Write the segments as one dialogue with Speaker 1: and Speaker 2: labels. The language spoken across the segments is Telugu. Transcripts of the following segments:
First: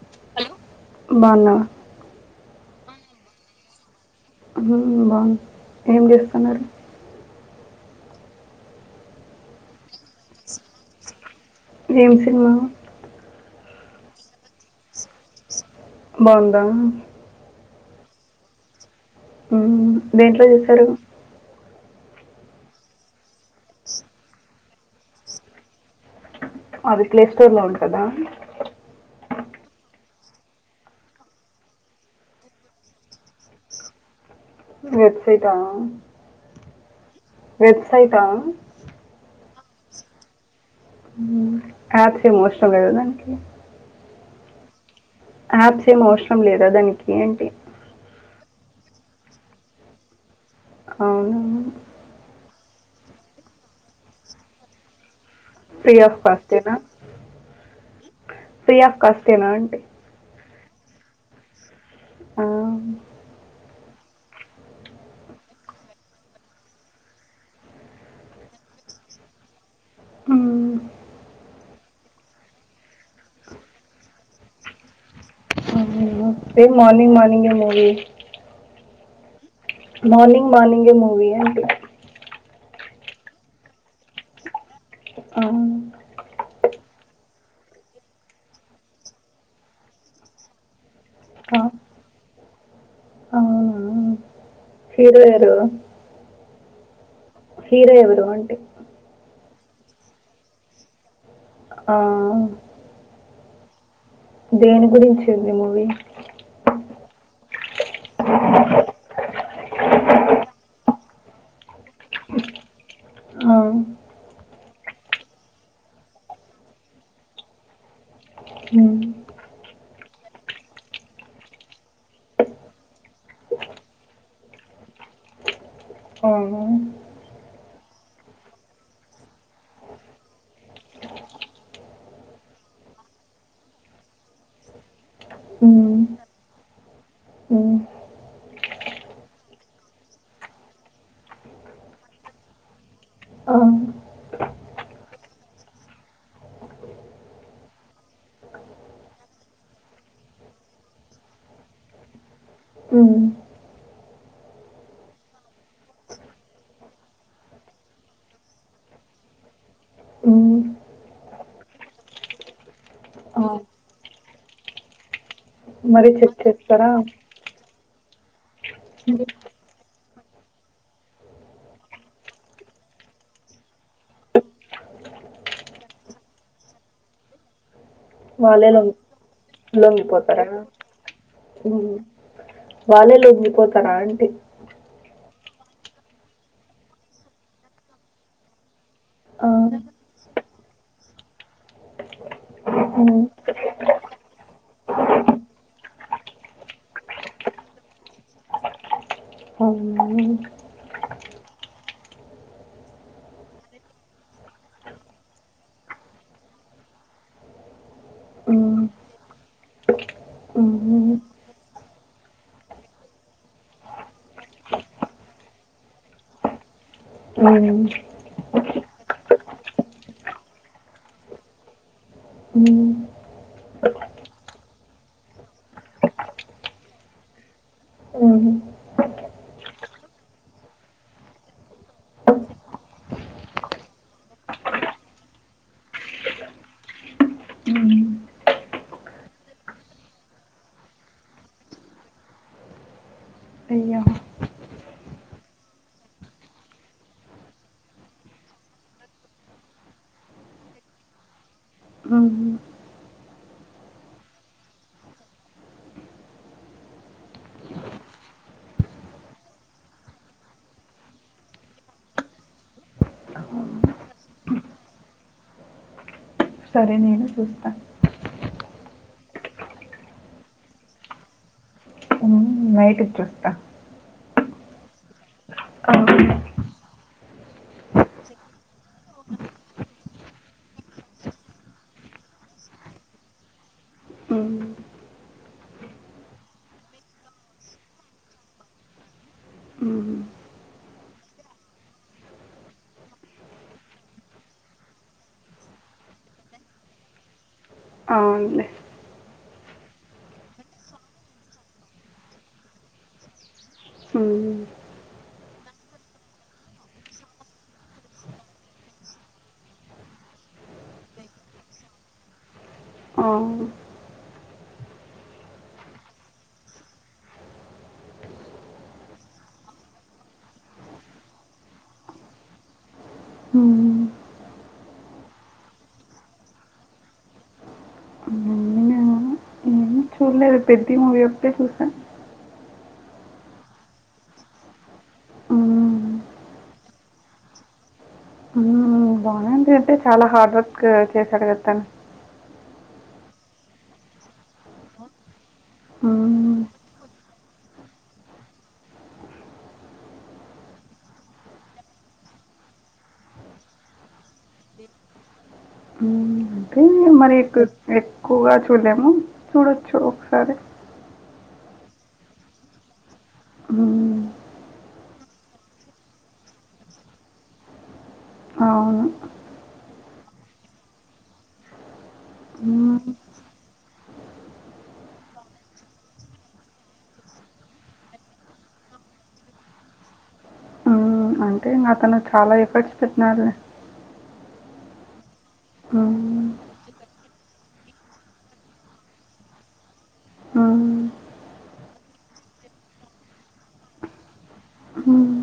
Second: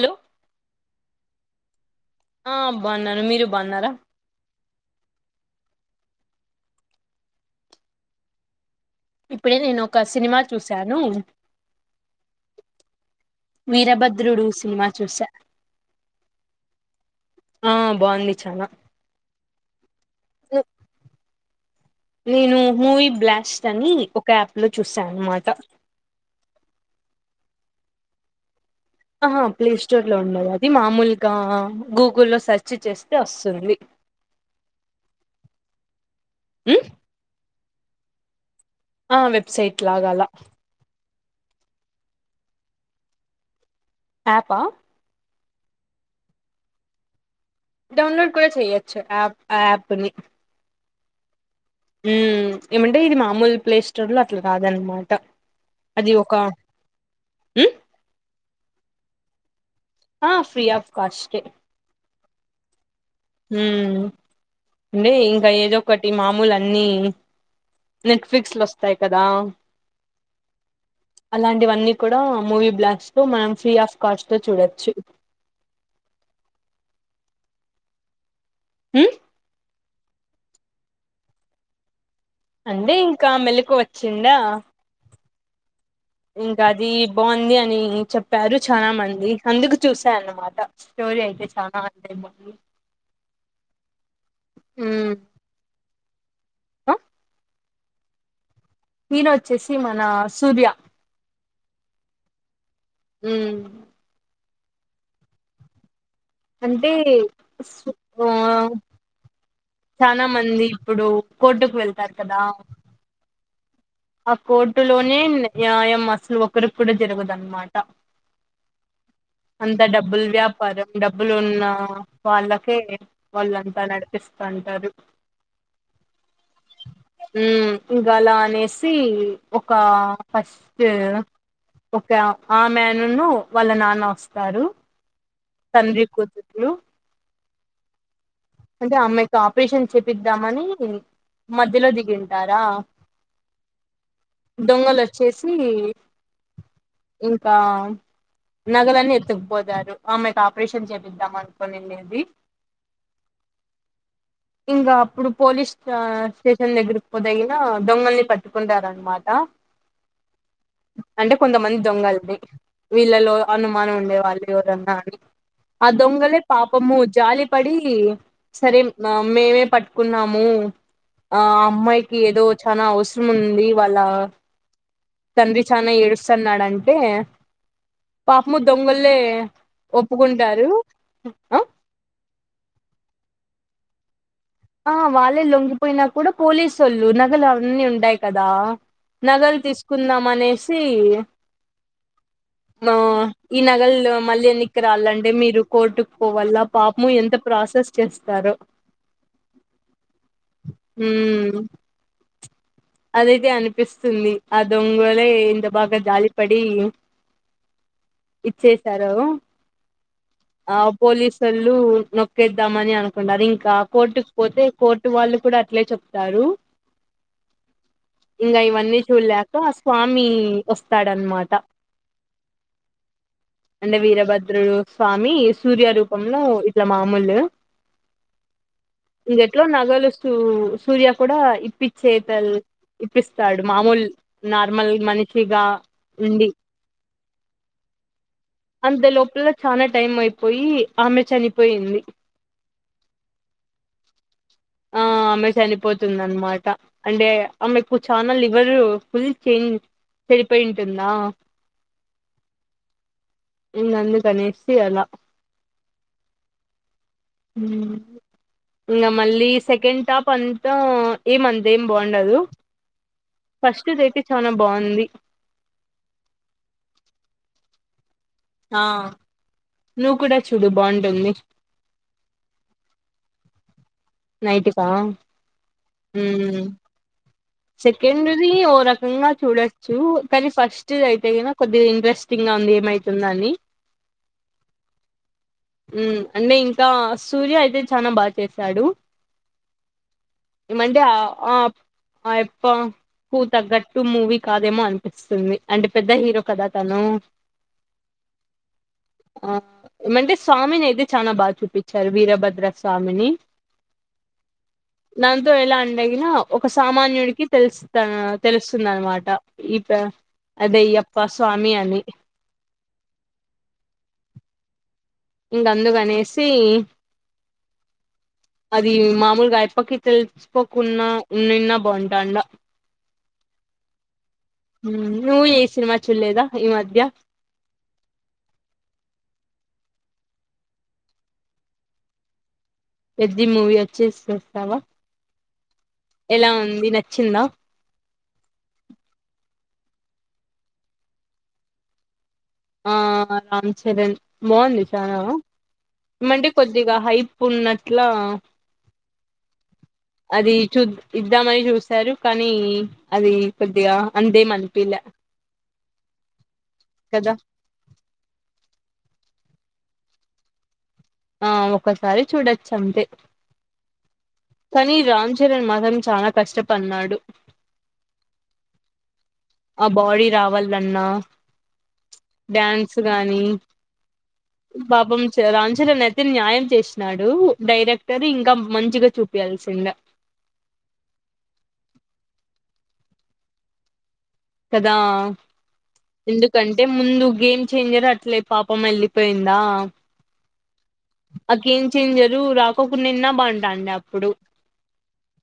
Speaker 1: హలో
Speaker 2: బాగున్నావా
Speaker 1: ఆ బావున్నాను మీరు బావున్నార
Speaker 2: హమ్ బాగున్నా ఏం చేస్తున్నారు
Speaker 1: ఇప్పుడే నేను ఒక సినిమా చూశాను
Speaker 2: ఏం సినిమా
Speaker 1: వీరభద్రుడు సినిమా చూసా
Speaker 2: బాగుందా
Speaker 1: ఆ బాగుంది చాలా
Speaker 2: ఉమ్ దేంట్లో చూసారూ
Speaker 1: నేను మూవీ బ్లాస్ట్ అని ఒక యాప్ లో చూసాను అన్న మాట
Speaker 2: అది ప్లే స్టోర్ లో ఉంటాదా
Speaker 1: ఆహ ప్లే స్టోర్ లో ఉండదు అది మామూలుగా గూగుల్లో సెర్చ్ చేస్తే వస్తుంది [inaudible]
Speaker 2: వెబ్ సైట్ ఆ
Speaker 1: ఏ [inaudible]
Speaker 2: వెబ్సైట్ ఆ
Speaker 1: ఆ వెబ్సైట్ లాగా అలా
Speaker 2: ఆప్ కి ఎమోషనల్ లేదా దానికి
Speaker 1: ఆప్ ఆ
Speaker 2: ఆప్స్ ఏం అవసరం లేదా దానికి
Speaker 1: డౌన్లోడ్ కూడా చెయ్యోచు అప్ ఆ ఆప్ ని
Speaker 2: అవును
Speaker 1: ఉమ్ ఏమండి ఇది మామూలు ప్లే స్టోర్ లో అట్లా రాదన్నమాట
Speaker 2: ఫ్రీ ఆఫ్ కాస్ట్ ఏనా
Speaker 1: ఉమ్,
Speaker 2: ఫ్రీ ఆఫ్ కాస్ట్ ఏనా అంటే
Speaker 1: ఆ ఫ్రీ ఆఫ్ కాస్ట్ ఏ
Speaker 2: ఆ
Speaker 1: ఉమ్ అంటే ఇంకా ఏదో ఒకటి మామూలు అన్ని నెట్ ఫ్లిక్స్ లో వస్తాయి కదా
Speaker 2: మ్మ్,
Speaker 1: అలాంటివన్నీ కూడా మూవీ బ్లాస్ట్ తో మనం ఫ్రీ ఆఫ్ కాస్ట్ తో చూడొచ్చు
Speaker 2: ఏం మార్నింగ్ మార్నింగే మూవి
Speaker 1: హమ్
Speaker 2: మార్నింగ్ మార్నింగే మూవీ ఆ
Speaker 1: అంటే ఇంకా మెలుకువా వచ్చిందా
Speaker 2: ఆ
Speaker 1: ఇంకా అది బాగుంది అని చెప్పారు చాలా మంది అందుకు చూసానన్నా మాట స్టోరి అయితే
Speaker 2: ఆ.
Speaker 1: చానా అదిరిపోతుంది హమ్
Speaker 2: హలో
Speaker 1: ఆ
Speaker 2: హీరో ఎవరు
Speaker 1: హీరో వచ్చేసి మన సూర్య
Speaker 2: ఆ
Speaker 1: ఉమ్
Speaker 2: దేని గురించి ఉంది మూవీ
Speaker 1: అంటే ఆ చాలా మంది ఇప్పుడు కోర్టుకు వెళ్తారు కదా ఆ కోర్టులోనే నా న్యాయం అసలు ఒకరి కూడా జరగదన్నమాట
Speaker 2: ఉమ్
Speaker 1: అంత డబ్బులు వ్యాపారం డబ్బులు ఉన్నా వాళ్ళకే వాళ్ళంతా నడిపిస్తంటారు
Speaker 2: అవును
Speaker 1: ఉమ్ ఇగలా అనేస్ సి ఒకా ఫస్ట్ ఒక ఆమేనును వాళ్ళ నాన్న వస్తారు తంద్రి కూతుర్లు
Speaker 2: ఉమ్
Speaker 1: అంటే ఆమ్మెకి ఆపరేషన్ చేపిద్దామని మధ్యలో దిగింటారా
Speaker 2: ఆ
Speaker 1: దొంగలోచ్చేసి ఇంకా నగలన్ని ఎత్తుకుపోతారు ఆమెకు ఆపరేషన్ చేపిద్దాం అనుకోనిండేది
Speaker 2: ఉమ్
Speaker 1: ఇంకా అప్పుడు పోలీస్ ఆ స్టేషన్ దగ్గరకి పోతేగిన దొంగల్ని పట్టుకుంటారనమాట
Speaker 2: ఉమ్
Speaker 1: అంటే కొంతమంది దొంగల్ని వీళ్ళలో అనుమానం ఉండే వాళ్ళు ఎవరన్నా అని ఆ
Speaker 2: మరి చెక్
Speaker 1: దొంగలే
Speaker 2: చేస్తారా
Speaker 1: పాపము జాలి పడి సరే మా మేమే పట్ కున్నాము ఆ అమ్మాయికి ఏదో చానా అవసరం ఉంది వాళ్ళ తండ్రి చానా ఏడుస్తన్నాడంటే పాపము
Speaker 2: వాళ్ళే లొంగి
Speaker 1: దొంగోలే
Speaker 2: లొంగిపోతారా
Speaker 1: ఒప్పుకుంటారు ఉమ్ ఆ
Speaker 2: వాళ్ళే లొంగీ పోతారా అంటి
Speaker 1: ఆ వాళ్ళే లొంగిపోయినా కూడా పోలీసు వాళ్ళు నగలు అవన్నీ ఉంటాయి కదా
Speaker 2: ఆ,
Speaker 1: నగలు తీసుకుందాం అనేసి ఆ
Speaker 2: ఉమ్
Speaker 1: ఈ నగలు మళ్ళీ ఎన్నికి రాలంటే మీరు కోర్టుకు పోవల్ల పాపము ఎంత ప్రాసెస్ చేస్తారో
Speaker 2: అవునా
Speaker 1: ఉహ్మ్ అదైతే అనిపిస్తుంది ఆ దొంగోలే ఎంత బాగా జాలిపడి
Speaker 2: ఉమ్,
Speaker 1: ఇచ్చేేశారో
Speaker 2: ఉమ్,
Speaker 1: ఆ
Speaker 2: ఉమ్,
Speaker 1: పోలీసోళ్ళు నొక్కేద్దామని అనుకుంటారు ఇంకా కోర్టుకి పోతే కోర్టు వాళ్ళు కూడా అట్లే చెప్తారు
Speaker 2: ఉమ్
Speaker 1: ఇంకా ఇవన్నీ చూడలేక స్వామి వస్తాడనమాట
Speaker 2: ఉమ్
Speaker 1: అంటే వీరభద్రుడు స్వామి సూర్య రూపంలో ఇట్లా మామూలు
Speaker 2: ఉమ్
Speaker 1: ఇంగెట్లో నగలు సు సూర్య కూడా ఇప్పిచ్చేతలు ఇప్పిస్తాడు మామోల్ నార్మల్ మనిషిగా ఉండి
Speaker 2: ఉమ్
Speaker 1: అంత లోపల చానా టైం అయిపోయి ఆమె చనిపోయింది
Speaker 2: అయ్యో
Speaker 1: ఆ అమె చనిపోతుంది అనమాట అంటే ఆ మీకు చాలా లివర్ ఫుల్ చేంజ్ చెరిపోయింటుందా
Speaker 2: ఊ
Speaker 1: ఇంగ అందుకు అనేసి అలా ఊ ఇంకా మళ్ళీ సెకండ్ టాప్ అంతా ఏమంత ఏం బాగుండదు ఫస్ట్ అయితే చాల బాగుంది
Speaker 2: సరే నేను చూస్తా
Speaker 1: ఆ నువ్వు కూడా చూడు బాగుంటుంది
Speaker 2: ఉ నైట్ కు చూస్తా
Speaker 1: నైట్కా
Speaker 2: అవును.
Speaker 1: ఊ సెకండ్ది ఓ రకంగా చూడొచ్చు కానీ ఫస్ట్ది అయితే గినా కొద్దిగా ఇంట్రెస్ట్ ఇంకా ఉంది ఏమైతుంద అని
Speaker 2: ఊ
Speaker 1: ఊ అంటే ఇంకా సూర్య అయితే చనా బాగా చేశాడు
Speaker 2: హ్మ్.
Speaker 1: ఈ మధ్య ఆ ఆప్ ఆయప్ప తగ్గట్టు మూవీ కాదేమో అనిపిస్తుంది అంటే పెద్ద హీరో కదా తను
Speaker 2: అవును లే
Speaker 1: ఆ ఏమంటే స్వామిని అయితే చాలా బాగా చూపించారు వీరభద్ర స్వామిని
Speaker 2: ఊ
Speaker 1: దాంతో ఎలా అంటె గిన ఒకస్ సామాన్యుడికి తెలుస్త తెలుస్తుందన మాట ఈ ప్ర అద అయ్యప్ప స్వామి అని
Speaker 2: ఆ
Speaker 1: ఇంక అందుకనేసి అది మామూలుగా అయప్పకి తెలుసుపోకున్న ఉన్నిన్నా బాగుంటాండా
Speaker 2: ఊ
Speaker 1: నువ్ ఏ సినిమా చుడాలేదా ఈ మధ్య
Speaker 2: ఆ నేనా ఉ చూలేడూ పెద్ది మూవీ ఒకటే చుసా
Speaker 1: పెద్ది మూవీ వచ్చేేస్ చూస్తావా
Speaker 2: హ్మ్.
Speaker 1: ఎలా ఉంది నచ్చిందా
Speaker 2: ఇంకా అంటే చాలా హార్డ్ వర్క్ చేశాడు క తను
Speaker 1: ఆ రామ్ చరణ్ బాగుంది చనా ఏమంటే
Speaker 2: హ్మ్.
Speaker 1: కొద్దిగా హైప్ ఉన్నట్ల అది చూద్ ఇద్దామని చూసారు కానీ అది కొద్దిగా అంత ఏం అనిపియాలే అ
Speaker 2: అంటే మరి ఎక్కువగా చూలేము చూడొచ్చు ఒకసారి
Speaker 1: ఆ ఒకసారి చూడొచ్చు అంతే
Speaker 2: ఆ
Speaker 1: కానీ రామ్ చరణ్ మాత్రం చాలా కష్టపడ్నడు
Speaker 2: అవును
Speaker 1: ఆ బాడీ రావాలన్నా డ్యాన్స్
Speaker 2: హ్మ్.
Speaker 1: గానీ పాపం చ రామ్ చరణ్ అయితే న్యాయం చేసినాడు డైరెక్టర్ ఇంకా మంచిగా చూపియాల్సుండే
Speaker 2: ఉమ్ అతను చాలా ఎఫర్ట్స్ పెట్టినాడు
Speaker 1: కదా
Speaker 2: హ్మ్.
Speaker 1: ఎందుకంటే ముందు గేమ్ చేంజర్ అట్లే పాపం వెళ్ళిపోయిందా
Speaker 2: ఉమ్మ్
Speaker 1: ఆ గేమ్ ఛేంజరు రాకోకుండున్నా బాగుంటాంది అప్పుడు
Speaker 2: హుమ్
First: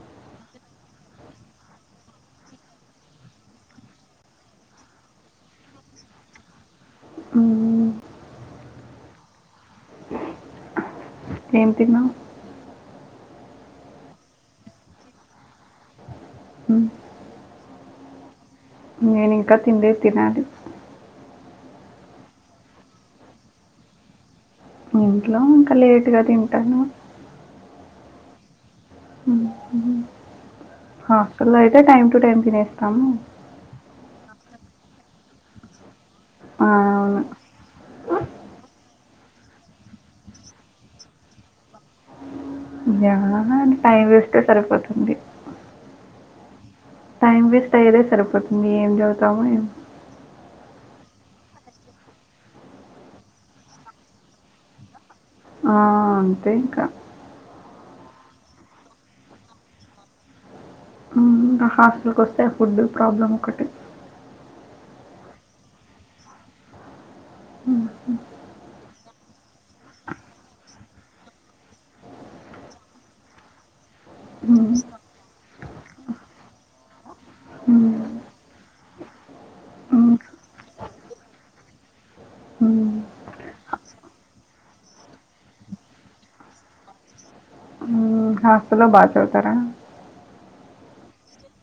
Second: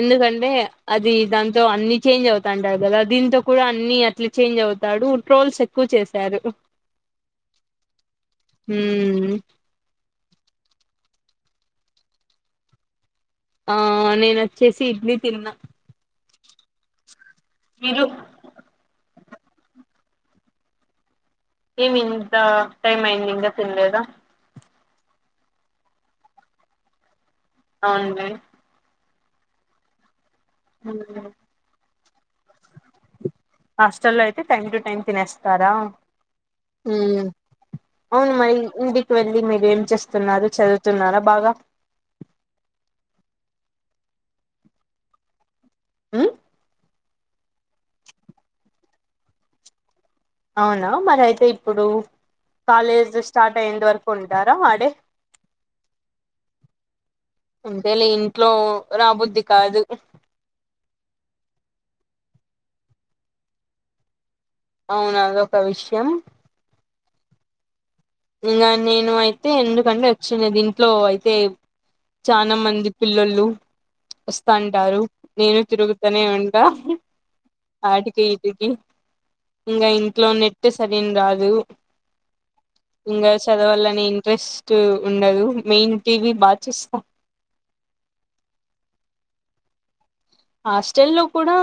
Speaker 1: ఎందుకంటే అది దాంతో అన్ని చేంజ్ అవుతాండాయి కదా దీంతో కూడా అన్ని అట్లా చేంజ్ అవుతాడు ట్రోల్స్ ఎక్కువ చేశారు.
Speaker 2: హ్మ్.
Speaker 1: ఉమ్మ్
Speaker 2: ఏం తిన్నావ్?
Speaker 1: ఆ నేను వచ్చేసి ఇడ్లీ తిన్నా
Speaker 2: హ్మ్.
Speaker 1: వీడియో
Speaker 2: నేను ఇంకా తిన్లేదు తినాలి
Speaker 1: ఏమి ఇంత టైమ్ అయింది ఇంకా తిన్లేదా?
Speaker 2: ఇంట్లో ఇంకా లేటుగా తింటాను
Speaker 1: అవున్లే
Speaker 2: హాస్టల్లో అయితే టైమ్ టు టైమ్ తినేస్తాము
Speaker 1: హాస్టల్లో అయితే టైమ్ టు టైమ్ తినేస్తారా
Speaker 2: ఆ అవును
Speaker 1: అవును మరి ఇంటికి వెళ్ళి మీరు ఏం చేస్తున్నారు చదువుతున్నారా బాగా
Speaker 2: [unintelligible] టైం వేస్తే సరిపోతుంది
Speaker 1: ఉమ్మ్
Speaker 2: టైం వేస్ట్ అయ్యేదే సరిపోతుంది ఏం చదువుతామో ఏమో
Speaker 1: అవునా మరి అయితే ఇప్పుడు కాలేజ్ స్టార్ట్ అయ్యేంత వరకు ఉంటారా అడే
Speaker 2: ఆ! అంతే ఇంకా
Speaker 1: అంతేలే ఇంట్లో రాబుద్ది కాదు
Speaker 2: మ్మ్ హాస్టల్ కి వస్తే ఫుడ్ ప్రాబ్లమ్ ఒకటి
Speaker 1: అవును అదొక విషయం
Speaker 2: హ్మ్.
Speaker 1: ఇంకా నేను అయితే ఎందుకంటే వచ్చింది ఇది ఇంట్లో అయితే చానామంది పిల్లలు
Speaker 2: హ్మ్.
Speaker 1: వస్తాంటారు, నేను తిరుగుతూనే ఉంటా
Speaker 2: హ్మ్.
Speaker 1: ఆటికి ఈటికి ఇంకా
Speaker 2: హ్మ్.
Speaker 1: ఇంట్లో నెట్ సరింగా రాదు
Speaker 2: హ్మ్.
Speaker 1: ఇంకా చదవాలనే ఇంట్రెస్ట్ ఉండదు మెయిన్ టీవీ బాగా చూస్తా
Speaker 2: ఇంకా హాస్టల్లో బాగా చదువుతారా
Speaker 1: హాస్టల్ లో కూడా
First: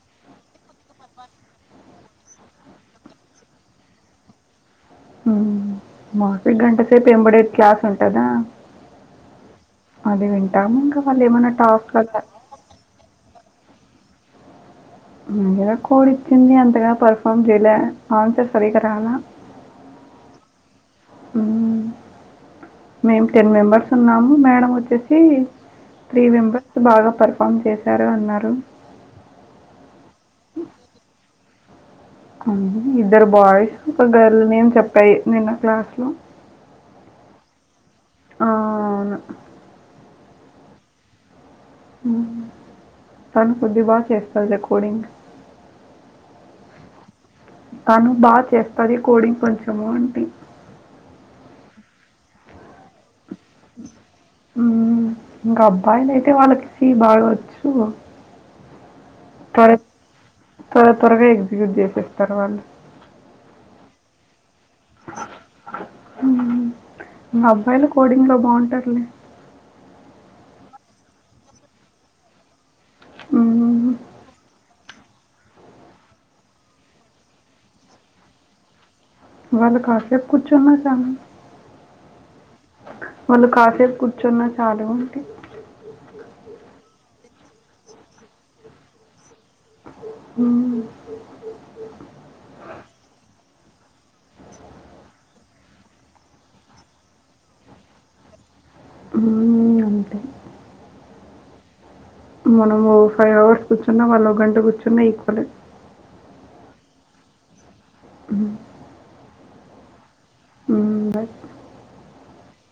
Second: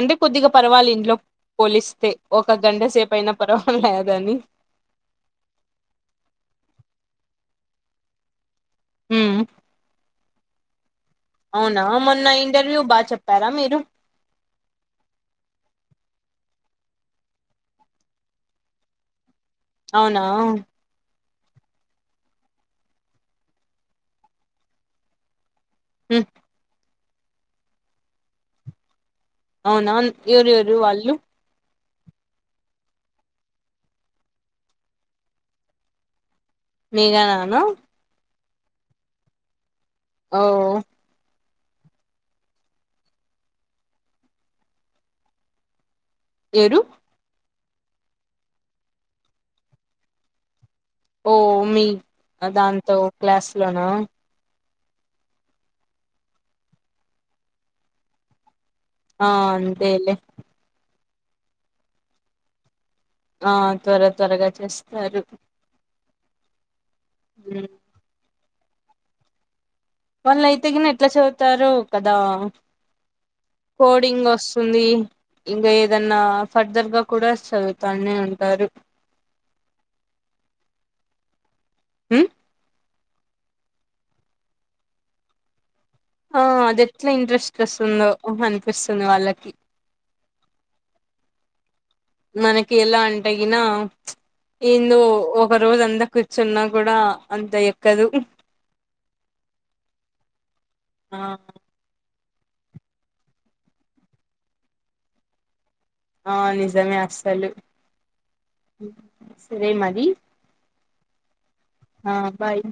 Speaker 1: అంటే కొద్దిగా పర్వాలే ఇంట్లో పోలిస్తే ఒక గంటసేపు అయినా పర్వాలేదని
Speaker 2: ఒకగంట సేపు ఎంబడే క్లాస్ ఉంటదా
Speaker 1: ఉమ్మ్
Speaker 2: అది వింటాము ఇంకా వాళ్ళు ఏమన్నా
Speaker 1: అవునా
Speaker 2: టాప్
Speaker 1: మొన్న
Speaker 2: [unintelligible]
Speaker 1: ఇంటర్వ్యూ బాగా చెప్పారా మీరు
Speaker 2: ముందర కోడ్ ఇచ్చింది అంతగా పర్ఫార్మ్ చేయలా ఆన్సర్ సరిగా రాలా
Speaker 1: అవునా
Speaker 2: ఉ మేము టెన్ మెంబెర్స్ ఉన్నాము మేడం వచ్చేసి త్రీ
Speaker 1: ఉమ్
Speaker 2: మెంబెర్స్ బాగా పర్ఫె ఫమ్ చేశారు అన్నారు
Speaker 1: అవునా ఎవరు ఎవరు అల్లు
Speaker 2: ఇద్దరు బాయ్స్ ఒక గర్ల్ నేం చెప్పాయి నిన్న క్లాస్ లో
Speaker 1: మేఘననా
Speaker 2: అ ఆమె
Speaker 1: ఓ
Speaker 2: తను కొద్ది బాగా చేస్తారు రికార్ర్డింగ్
Speaker 1: ఏడు
Speaker 2: తను బాగా చేస్తది కోడింగ్ కొంచెము అంటే
Speaker 1: ఓ మీ దాంట్లో క్లాస్ లోనా
Speaker 2: ఇంకా అబ్బాయిలు అయితే వాళ్ళకి హిందీ బాగవచ్చు
Speaker 1: ఆ అంతే లే
Speaker 2: అ త్వర త్వరగా ఎగ్జిక్యూట్ చేసేస్తారు తర్వాత
Speaker 1: ఆ సరే సరే త్వరగా చేస్తారు
Speaker 2: మా
Speaker 1: ఉమ్
Speaker 2: అబ్బాయిలు కోడింగ్ లో బాగుంటాది
Speaker 1: వాళ్ళు అయితే కాని ఎట్లా చదువుతారు కదా
Speaker 2: హ్మ్.
Speaker 1: కోడింగ్ వస్తుంది ఇంకా ఏదన్నా ఫర్దర్ గా కూడా చదువుతానే ఉంటారు
Speaker 2: వాళ్ళ కాఫ అబ్ కుచ్చ చున్నా మంట
Speaker 1: ఉం
Speaker 2: వాళ్ళు కాసేపు కూర్చున్న చాలు
Speaker 1: ఆ అది ఎట్లా ఇంట్రెస్ట్ వస్తుందో అనిపిస్తుంది వాళ్ళకి
Speaker 2: హ్మ్.
Speaker 1: మనకి ఎలా అంటె గినా ఇందు ఒక రోజు అంతా కూర్చున్నా కూడా అంత ఎక్కదు
Speaker 2: ఆవు
Speaker 1: ఆ
Speaker 2: మనము ఒ ఫైవ్ అవర్స్ కూర్చున్నా వాళ్ళ ఒక గంట కూర్చున్న ఈక్వల్
Speaker 1: ఆ నిజమే అసాలు
Speaker 2: ఉ
Speaker 1: ఎ మాది
Speaker 2: ముంబయి
Speaker 1: హ బాయ్